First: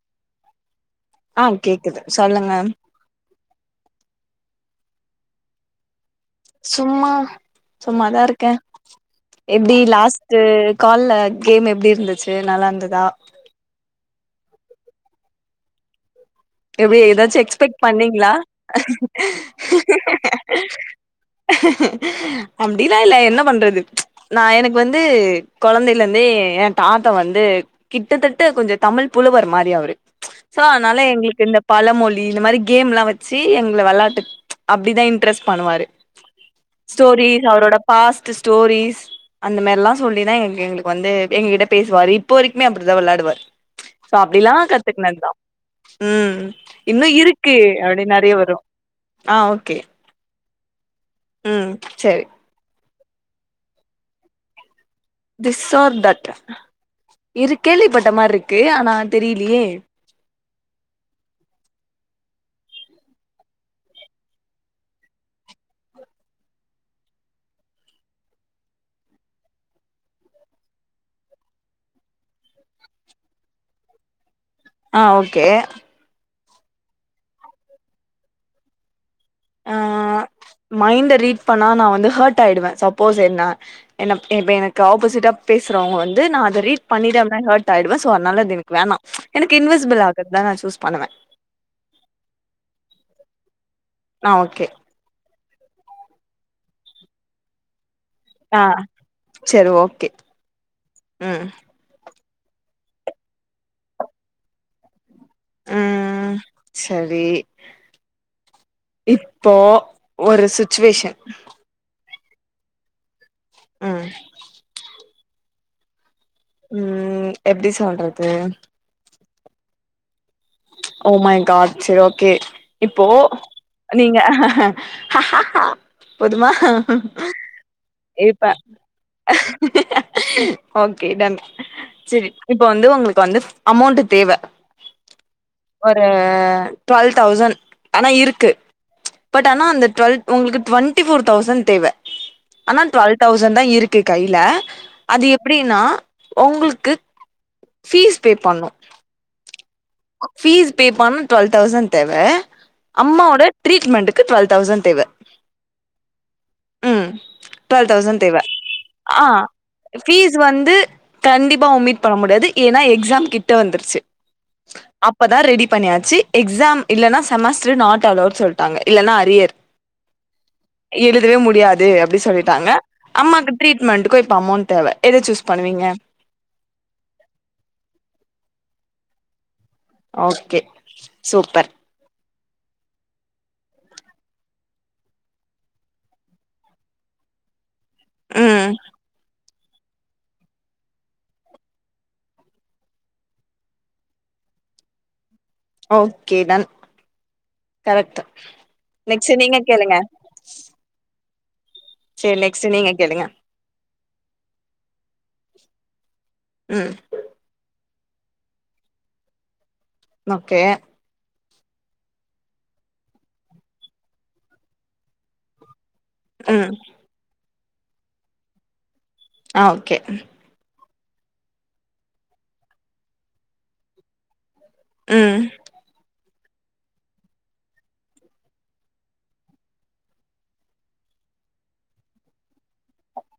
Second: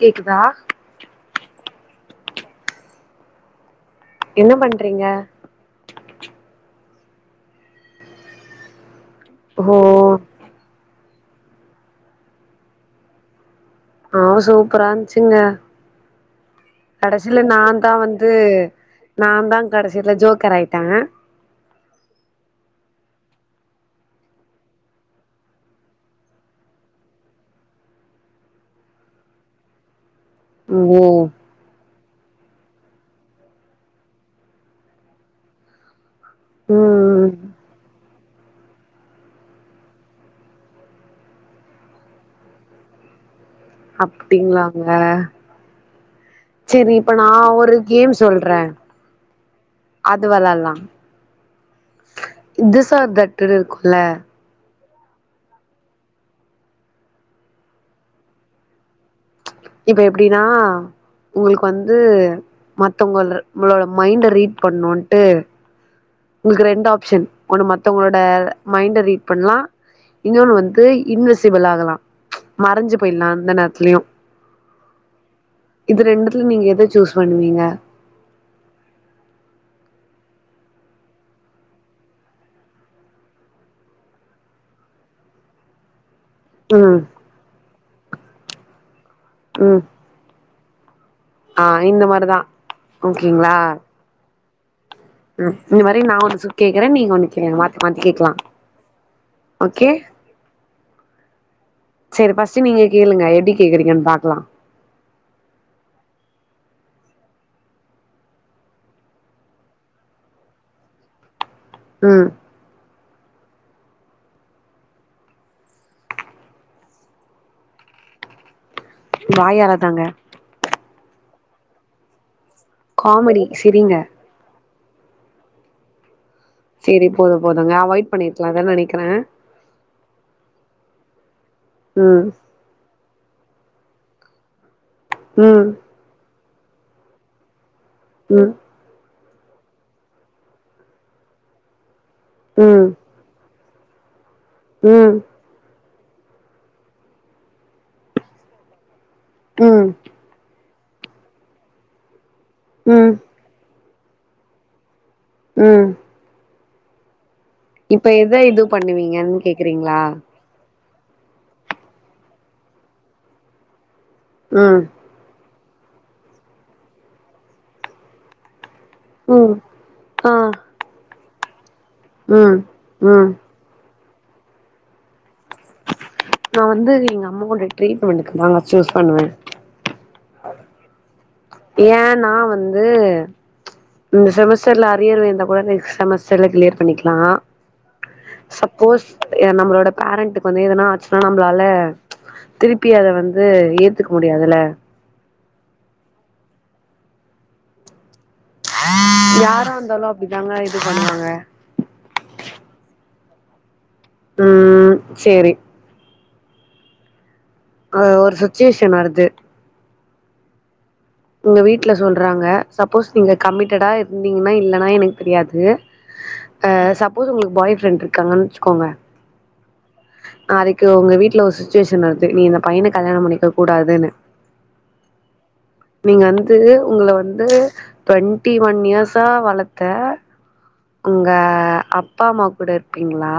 கேக்குதா ஆ கேக்குது சொல்லுங்க என்ன பண்றீங்க சும்மா சும்மாதா இருக்கே ஓ எப்டி லாஸ்ட்டு கால்ல கேம் எப்டி இருந்துச்சு நல்லாந்துதா ஆ சூப்பராஞ்ச்சிங்க எப்டி எதாச்சு எக்ஸ்பெக்ட் வந்து பண்ணிங்ளா நா தா கடைசில ஜோக்கர் ஆயிட்டே அப்டில்லா இல்ல எ ன்ன பண்றது நா எனக்கு வந்து கொழந்தைலந்தே எ தாத்தா வந்து கிட்டத்தட் ட கொஞ்சோ தமிழ் புலவர் மாரி அவுரு சோ ஓ அதனால எங்குளு பழமொழி இந்த மாரி கேம்ல்லா வெச்சி எங்ள வெளாட்டுக் அப்டிதா இன்ட்ரெஸ் பண்ணுவாரு ம் ஸ்டோரி அவுரோட பாஸ்ட்டுஸ் டோரீஸ் அந்த மாரில்லா சொல்லிதா எங்க எங்குளுக்கு வந்து எங்ககிட்ட பேசுவாரு இப்போ வரைக்மே அப்டிதா வெளையாடுவார் சோ அப்டில்லா அப்டிங்களாங்க கத்துக்னத்தா ம் செரி இன்னு இப்ப நா இருக்கு ஒரு அப்டி கேம் நெறைய வரு சொல்றே ஆ ஓகே அது வெளால்லா ம் செரி திஸ் ஆர் தட்டுனு இருக்குல்ல திஸ் ஆர் தட் இது கேள்விப்பட்ட மார்ருக்கு ஆனா தெரி லியே நா உங்குள்க்கு வந்து மத்தவங்கள்ர ம்பளோட மைண்ட ரீட் பண்ணுன்ட்டு உங்ளுக்கு ரெண்டு ஆப்ஷன் ஒண்ணு மத்தவங்களோட மைண்ட ரீட் பண்லா இன்னியொன்னு வந்து இன்விசிபிள் ஆகலா‌ மறஞ்சு போய்ல்லா ந்த நேரத்லியு ஆ ஓகே துல நீங்க எத சூஸ் பண்ணுவீங்க ஆ ஆ ஆ மைண்ட ரீட் பண்ணா நா வந்து ஹெட் ஆயிடுவே சப்போஸ் என்ன எனப் இப்ப எனக்கு ஆப்போசிட்டா பேசறவங் வந் து நா அத ரீட் ம் பண்ணிட்டே அப்னா ஹேட் ஆயிடுவே சோ அனால அது எனக்கு அது வேண்ணா எனக்கு ம் இன்விசிபிள் ஆகர்தா நா சூஸ் பண்ணுவே ஆ இந்த மார்தா ஓகேங்ளா ஆ ஓகே ம் இந்த மாரி நா ஒன்னு சு கேக்குறே நீங்க ஒன்னு கேளுங்க மாத்தி மாத்தி கேக்லா ஆ ஓகே ம் செரி ஃபஸ்ட்டு நீங்க கேளுங்க எப்டி கேக்குறீங்கன் பாக்லா அ அ சரி இப்போ ஒரு சுச்சுவேஷ ம் அ ம் எப்டி சொல்றது வாயார தாங்க ஓ மை காட் செரி ஓகே இப்போ காமெடி சிரிங்க நீங்க போதுமா சரி போது போதுங்க அவாய்ட் இப்ப பண்ணிர்க்லான்தா நெனைக்றே ஓகே டன் ம் செரி இப்ப வந்து உங்குளு க்கு வந்து அமௌண்டு தேவ ம் ஒரு டுவெல் தௌசண் ஆனா இருக்கு ம் பட் ஆனா அந்த டுவெல் உங்ளுக்கு டுவெண்டி ஃபோர் தௌசண் தேவ ஆனா ம் டுவெல் தௌசண் தா இருக்கு கை ல ம் அது எப்பிடின்னா ஒங்குள்க்கு ஃபீஸ் பே பண்ணு ம் ஃபீஸ் பே பண்ண டுவெல் தௌசண்ட் தேவ ம் அம்மாவோட ட்ரீட்மெண்ட்டு க்கு டுவெல்வ் தௌசண்ட் தேவ ம் ம் டுவெல் இப்ப தௌசண்ட் தேவ எத இது ஆ பண்ணுவீங்கன்னு கேக்குறீங்களா ஃபீஸ் வந்து கண்டிப்பா ஒமீட் பண்ண முடியாது ஏனா எக்ஸாம் கிட்ட வந்துருச்சு ம் அப்பதா ரெடிப் பண்ணியாச்சு எக்ஸாம் இல்லனா செமஸ்ட்ரு நாட் அலோட் சொல்ட் டாங்க இல்லனா ம் அரியர் ஆ எழுதவே முடியாது இது அப்டி ம் சொல்லிட்டாங்க ம் அம்மாக்கு ட்ரீட்மெண்ட்டுக்கு இப்ப அமௌன்ட் தேவ எதச் சூஸ் பண்ணுவீங்க நா வந்து எங்க அம்மாவோட ட்ரீட்மெண்ட்டுக்கு தாங்க சூஸ் பண்ணுவே ஓகே சூப்பர் ஏனா வந்து இந்த செமஸ்டர்ல அரியர் இருந்தா கூட நெக்ஸ்ட் செமஸ்டர்ல கிளியர் பண்ணிக்லா ம் சப்போஸ் அ நம்மளோட பேரண்ட்டுக்கு வந்து எதனா ஆச்சுனா நம்பளால திருப்பி அத வந்து ஏத்துக்க முடியாதுல ஓகே டன் கரெக்ட்டு யாரா இருந்தாலு அப்டித்தாங்க இது பண்ணுவாங்க செரி நெக்ஸ்ட்டு நீங்க கேளுங்க ம் சேரி ம் அ ஒரு சுச்சுவேஷன் வருது ஓகே உங்க வீட்ல சொல்றாங்க சப்போஸ் நீங்க கம்மிட்டடா இருந்தீங்கனா இல்லனா எனக்கு தெரியாது ம் அ சப்போஸ் உங்களுக்கு பாய் ஃப்ரெண்ட் இருக்காங்கன் வச்சுக்கோங்க ஆ ஓகே க உங்க வீட்ல ஒரு சுச்சுவேஷன் வருது நீ இந்த பையன கல்யாண பண்ணிக்க கூடாதுன்னு ம் நீங்க வந்து உங்கள வந்து டுவெண்ட்டி ஒன் இயர்ஸா வளத்த உங்க அப்பாம்மா கூட இருப்பீங்ளா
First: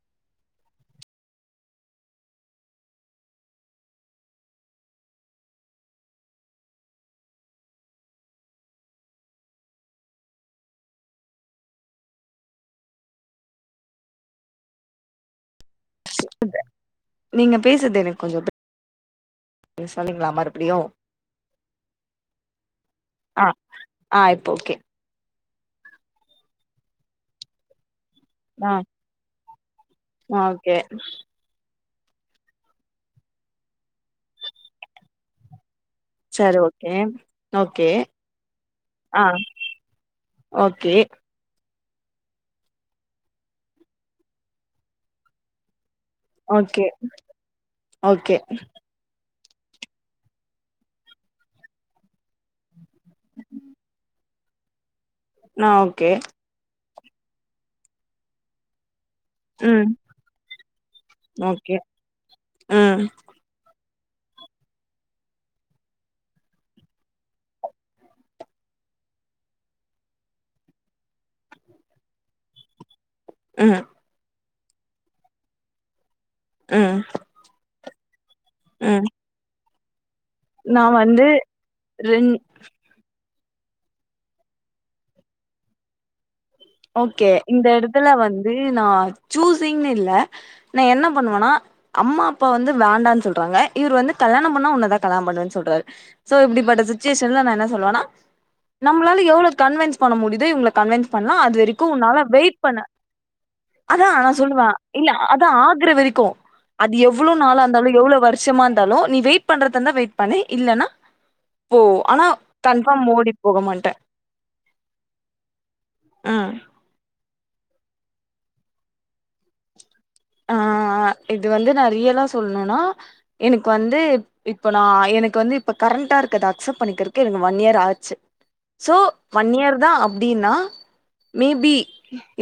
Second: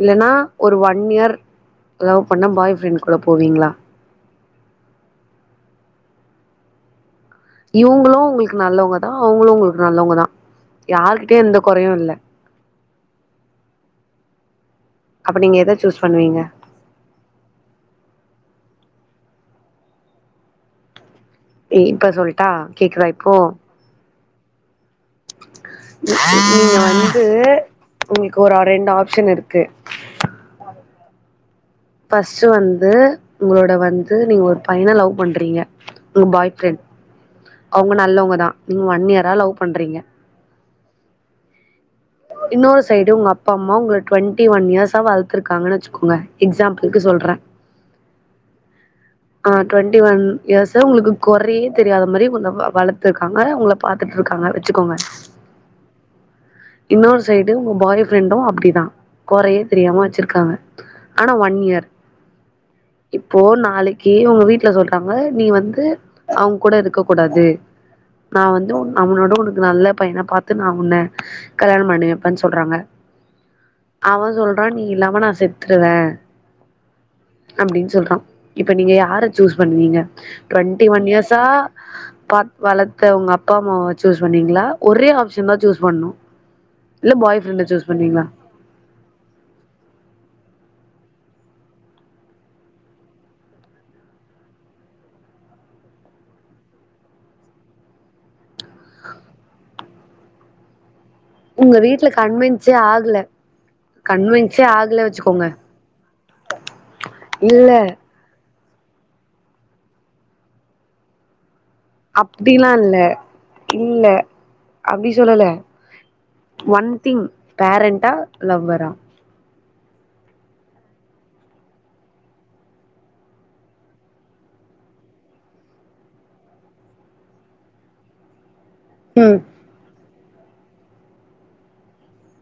இல்லனா ஒரு ஒன் இயர் லவ் பண்ண பாய் ஃப்ரெண்ட் கூட போவீங்ளா இவுங்களு உங்களுக்கு நல்லவ்ங்க தா அவுங்களு உங்களுக்கு நல்லவ்ங்க தா யாருகிட்ட எந்த கொறையு இல்ல அப்ப நீங்க எத சூஸ் பண்ணுவீங்க நீங்க பேசுறது எனக்கு கொஞ்ச இது இது சொன்னிங்லா மறுபடியு ம் இப்ப சொல்ட்டா கேக்குதா இப்போ ஆ ஆ இப்ப ஓகே நீங்க வந்து உங்களுக்கு ஒரு ஆ ரெண்டு ஆப்ஷன் இருக்கு ஓகே ஃபஸ்ட்டு வந்து உங்களோட வந்து நீங்க ஒரு பையன லவ் பண்றீங்க செரி ஓகே ஓகே அவுங்க நல்லவ்ங்கதா நீங்க ஒன் ஆ இயரா லவ் பண்றீங்க ஓகே இன்னொரு சைடு உங்க அப்பாம்மா உங்கள டுவென்டி ஒன் இயர்ஸா வள்த்திருக்காங்கன்னு வச்சு க்கோங்க ஓகே எக்ஸாம்பில்க்கு சொல்றே ஓகே ஆ டுவென்டி ஒன் இயர்ஸா உங்களுக்கு கொறையே தெரியாதமாரி உங்கள வ வளத்திருக்காங்க உங்கள பாத்துட்ருக் க்காங்க வச்சுக்கோங்க நா ஓகே இன்னொரு சைடு உங்க பாய் ஃப்ரெண்டு அப்டிதா கொறையே ம் தெரியாம வச்சிருக்காங்க ஆனா ஒன் ஓகே இயர் ம் இப்போ நாளைக் கி உங்க வீட்ல சொல்றாங்க நீ வந்து அவுங்கூட இருக்க கூடாது நா வந்து உன் அவனோட உனக்கு நல்ல பையனா பாத்து நா உன்ன கல்யாணம் பண்ணிவப்பனு சொல்றாங்க ம் அவ சொல்றா நீ இல்லாம நா செத்துருவ ம் அப்டின் சொல்றா இப்ப நீங்க ம் யார சூஸ் பண்ணுவீங்க நா டுவென்டி ஒன் வந்து இயர்ஸா ரெண் பாத் வளத்தவங்க அப் அப்பா அம்மாவ வச்சி சொண்ணீங்களா ஒரே ஆப்ஷன் தா சூஸ் பண்ணு இல்ல ஓகே பாய் ஃப்ரெண்ட இந்த சூஸ் எடத்துல பண்ணுவீங்களா வந்து நா சூசிங்ன்னு இல்ல நா என்னப் பண்ணுவனா அம்மா அப்பா வந்து வேண்டான் சொல்றாங்க இவரு வந்து கல்யாணம் பண்ணா உன்னதா கல்யாணம் பண்ணுவ சொல்றாரு சோ இப்டிபட்ட சிச்சுவேஷன்ல நா என்ன சொல்லுவனா நம்மளால எவ்ளோ கன்வின்ஸ் பண்ண முடியுதோ இவங்கள கன்வின்ஸ் பண்லா அது உங்க வரைக்கு வீட்ல உன்னால வெயிட் கன்வின்ஸே பண்ண ஆகல அதா நா சொல்லுவ கன்வின்ஸே ஆகல இல்ல வச்சுக்கோங்க அதா ஆகுர வரிக்கு அது எவ்ளோ நாளா இல்ல இருந்தாலு எவ்ளோ வருஷமா இருந் ருந்தாலு நீ வெயிட் பண்றதாதுந்தா வெயிட் பண்னு இல்லன்னா போ ஆனா அப்டிலா இல்ல கன்ஃபார்ம் ஓடி போக மாட்டே இல்ல அப்டி சொல்லல ம் ஒன் திங் பேரண்டா லவ்வரா ஆ ஆ இது வந்து நா ரியலா சொல்ணுன்னா எனக்கு வந்து இப்ப நா எனக்கு வந்து இப்ப கா கரண்ட்டா இருக்கத அக்செப்ட் பண்ணிக்கிறக்கே எனக்கு ஒன் இயர் ஆச்சு சோ ம் ஒன் இயர் தா அப்டின்னா மேபி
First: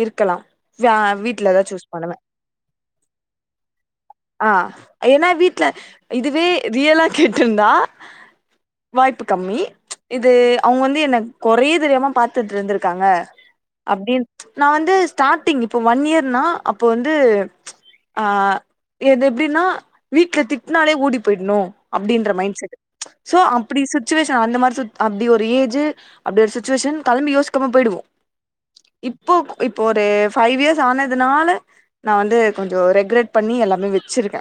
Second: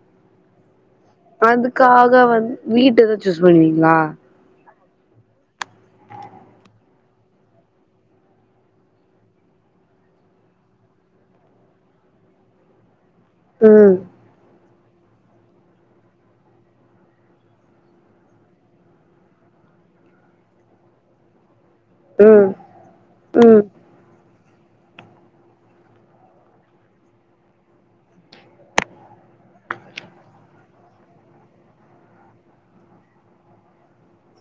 இருக்கலா வே வீட்லதா சூஸ் பண்ணுவே அதுக்காக வந் வீட்டதா சூஸ் பண்ணுவீங்களா ஆ ஏன்னா வீட்ல இதுவே ரியலா கேட்ருந்தா வாய்ப்பு கம்மி இது அவுங்க வந்து என்ன கொறயே தெரியாம பாத்துட்டுருந்திருக்காங்க ம் அப்டி நா வந்து ஸ்டார்ட்டிங் இப்போ ஒன் இயர்னா அப்போ வந்து ஆ எது எப்டின்னா வீட்ல திட்னாலே ஓடி போய்ட்ணு அப்டின்ற ம் மைண்ட் செட் சோ ம் அப்டி சுச்சுவேஷ அந்தமாரி சு அப்டி ஒரு ஏஜி அப்டி ஒரு சுச்சுவேஷன் களம்பி யோசிக்காம போய்டுவோ இப்போ இப்போ ஒரு ஃபைவ் இயர்ஸ் ஆனதுனால நா வந்து கொஞ்சோ ரெக்ரேட் பண்ணி எல்லாமே வச்சிருக்க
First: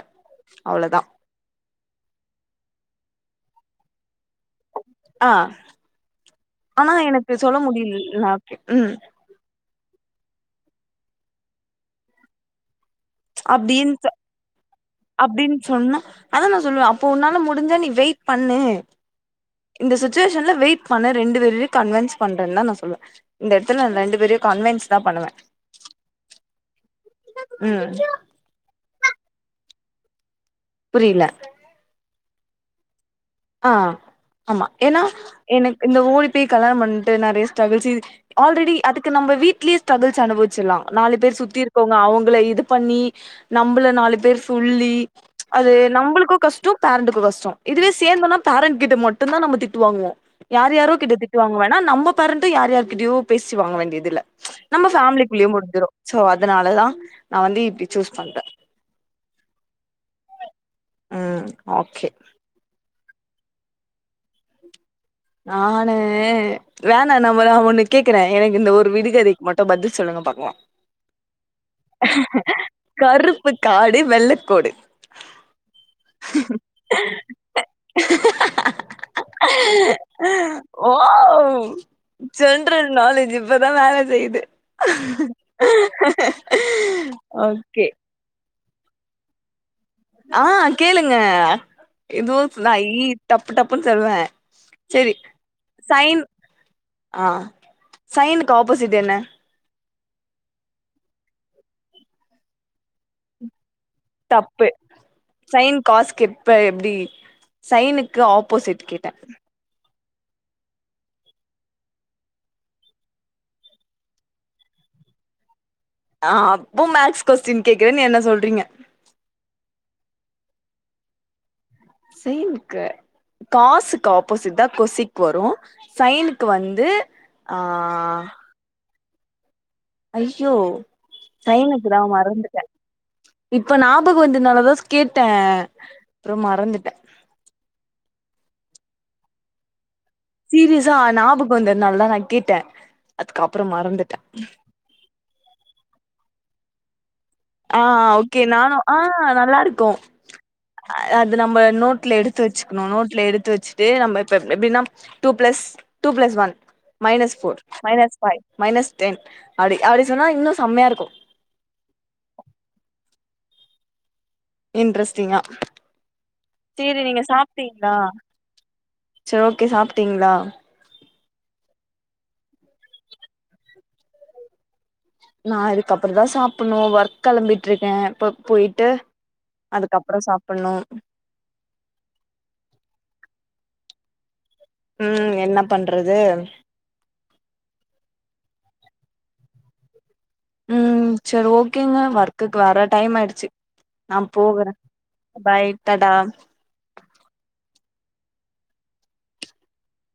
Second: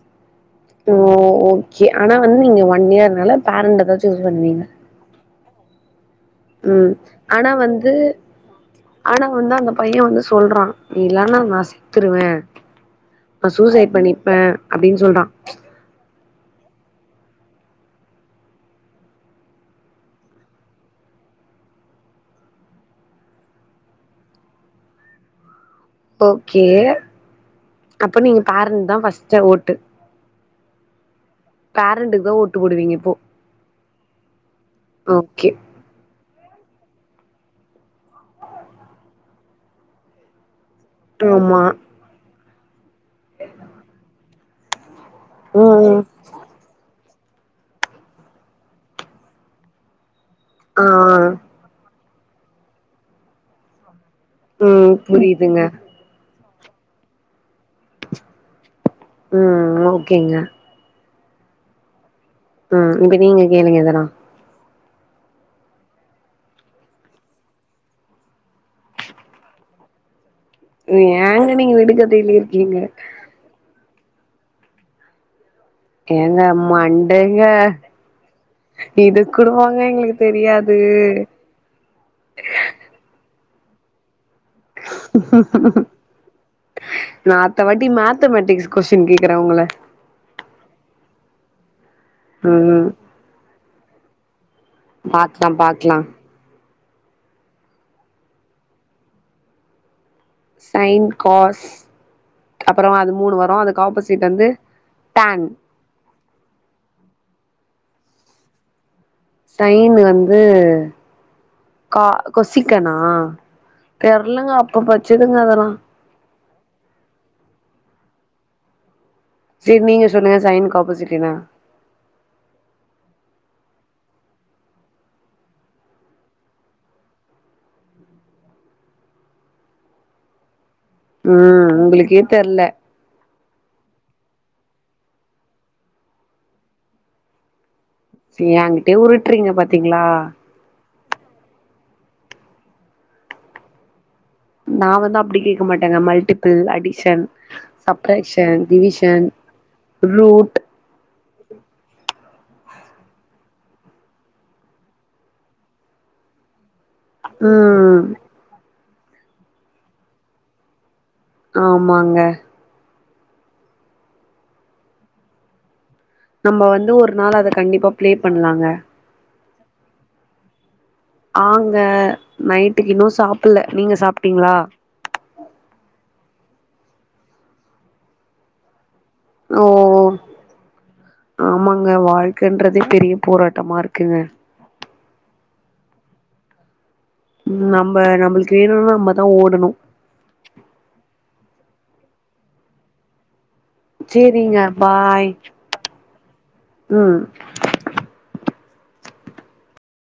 சோ ஓக்கே ஆனா வந்து நீங்க ஒன் இயர்னால பேரண்ட்டதா சூஸ் பண்ணுவீங்க ஆ ம் ஆனா எனக்கு ஆனா சொல்ல வந்து முடியல ஓகே ம் ஆனா வந்து அந்த பைய வந்து சொல்றா இல்லானா நா செத்துருவ அப்டின்ட்டு சொல்றா அப்டின்னு சொன்ன அதா நா சொல்லுவே ப்போ உன்னால முடிஞ்சா நீ வெயிட் பண்ணு இந்த சுச்சுவேஷன்ல வெயிட் பண்ண ரெண்டு பேரையு கன்வின்ஸ் பண்றே தா நா சொல்லுவே இந்த இடத்துல ரெண்டு பேரையு கான்வென்ஸ் தா பண்ணுவ ஓகே ம் அப்ப நீங்க பேரண்ட் தா ஃபஸ்ட ஓட்டு புரியல பேரண்ட்டுக்கு ஓட்டு போடுவீங்க இப்போ ஆ ஆமா ஏன்னா ஓகே எனக்கு இந்த ஓடி ய் கல்யாண பண்ட்டு நெறய ஸ்டிரகல்ஸ் ஆல்ரெடி அதுக்கு நம்ப வீட்லயே ஸ்டரகுல்ஸ் அனுபவிச்சிலா நாலு பேர் சுத்தி ஆமா இருக்கவங்க அவங்கள இது பண்ணி நம்பள நாலு பேர் சொல்லி அது ம் நம்பளுக்கு கஷ்ட பேரண்ட்டுக்கு கஷ்ட இதுவே சேர்ந்தனா பாரன் கிட்ட மட்டுந்தா நம்ப திட்டுவாங்குவோ யார் ஆ யாரோ கிட்ட திட்டுவாங்கவேணா நம்ப பறண்ணுட்டு யார் யாருகிட்டயோ பேசி வாங்க வேண்டியதுல நம்ம ம் ஃபேமிலிக்குள்ளயே புரியுதுங்க முடிஞ்சிரும் சோ அத அதனாலதா நா வந்து இப்படி சூஸ் பண்ற ம் ஓகேங்க ம் ஓகே ம் இப்ப நீங்க கேளுங்க எதனா நானு வேணா நம்ம நான் ஒண்ணு கேக்குறே எனக்கு இந்த ஒரு விடுகதைக்கு மட்டு பதில் சொல்லுங்க பாக்கலா ஏங்க நீங்க விடுகதையில இருக்கீங்க. டி வெள்ளக்கோடு ஏங்க மண்டைங்க இது குடுவாங்க எங்களுக் ஹ் ஓ ஜென்ரல் நாலேஜ் இப்பதா வேல செய்யுது. ஓகே கொஷின் கேக்குற உங்கள ஆ கேளுங்க எதோ ம் நாயி டப்பு டப்புன்னு சொல்லுவ சரி பாக்லா பாக்லா சைன் ஆ சைன்க்கு ஆபோசிட் என்ன? சைன் காஸ் அப்பறொ அது மூணு வரு அதுக் தப்பு சைன் காஸ் கிப்ப எப்டி சைனுக்கு ஆப்போசிட் கேட் சைன் வந்து கா கொசிக்கனா தெர்லங்க அப்ப படுச்சதுங்க அதெல்லா ஆ அப்போ மேக்ஸ் கொஸ்டின் கேக்குறேன் என்ன சொல்றீங்க சரி நீங்க சொல்லுங்க சைனுக்கு ஆப்போசிட் என்ன? செய்ன் ருக்கு காசுக்கு ஆப்போசிட்தா கொசிக்கு வரும் சைனுக்கு வந்து ஆ அ அ ஐய்யோ ம் சைனுக்குதா உங்களுக்கே தெர்ல மறந்துட்ட இப்ப நாபகொ வந்துனாலதா கேட்டே அப்புறம் மறந்துட்ட சி எங்கிட்டே உருட்டுறீங்க பாத்தீங்களா சீரியஸா நாபகொ வந்ததுனாலதா நா கேட்ட அதுக்கப்பறொ மறந்துட்ட நா வந்து அப்டி கேக்க மாட்டேங்க மல்டிபிள் அடிஷன் ஆ ஓகே சப்ராக்ஷன் நானு ஆ டிவிஷன் நல்லா இருக்கோ ரூட் அது நம்ம நோட்ல எடுத் த்து வச்சக்கணு நோட்ல எடுத்து வச்சுட்டு நம்ம ப்ப எப் எப்டின்னா two plus two plus one minus four ம் மைனஸ் ஃபைவ் மைனஸ் டென் அப்டி அப்டி சொன்னா இன்னு செம்மையா இருக்கு ஆமாங்க இன்ட்ரெஸ்ட்டிங்கா நம்ம வந்து ஒரு நாள் அத கண்டிப்பா பிளே பண்ணலாங்க. சர் ஓகே சாப்பிட்டீங்ளா? ஆங்க நைட்டுக்கு இன்னு சாப்புல நீங்க சாப்பிட்டீங்ளா? நா அதுக்கப்பறொதா சாப்டணு ஒர்க் கெளம்பிட்டுருக்க இப்ப போயிட்டு ஓ ஓ அதுக்கப்புற சாப்புட்ணு ஆமாங்க வாழ்க்கன்றதே பெரிய போரா ட்டமா இருக்குங்க ம் என்ன பண்றது ம் நம்ம நம்மளுக்கு வேணுனா நம்மதா ஓடணு கேங்க வொர்க்குக்கு வேற டைம் ஆயிடுச்சு நா சேரிங்க போகுற பாய் பாய் டாடா ம்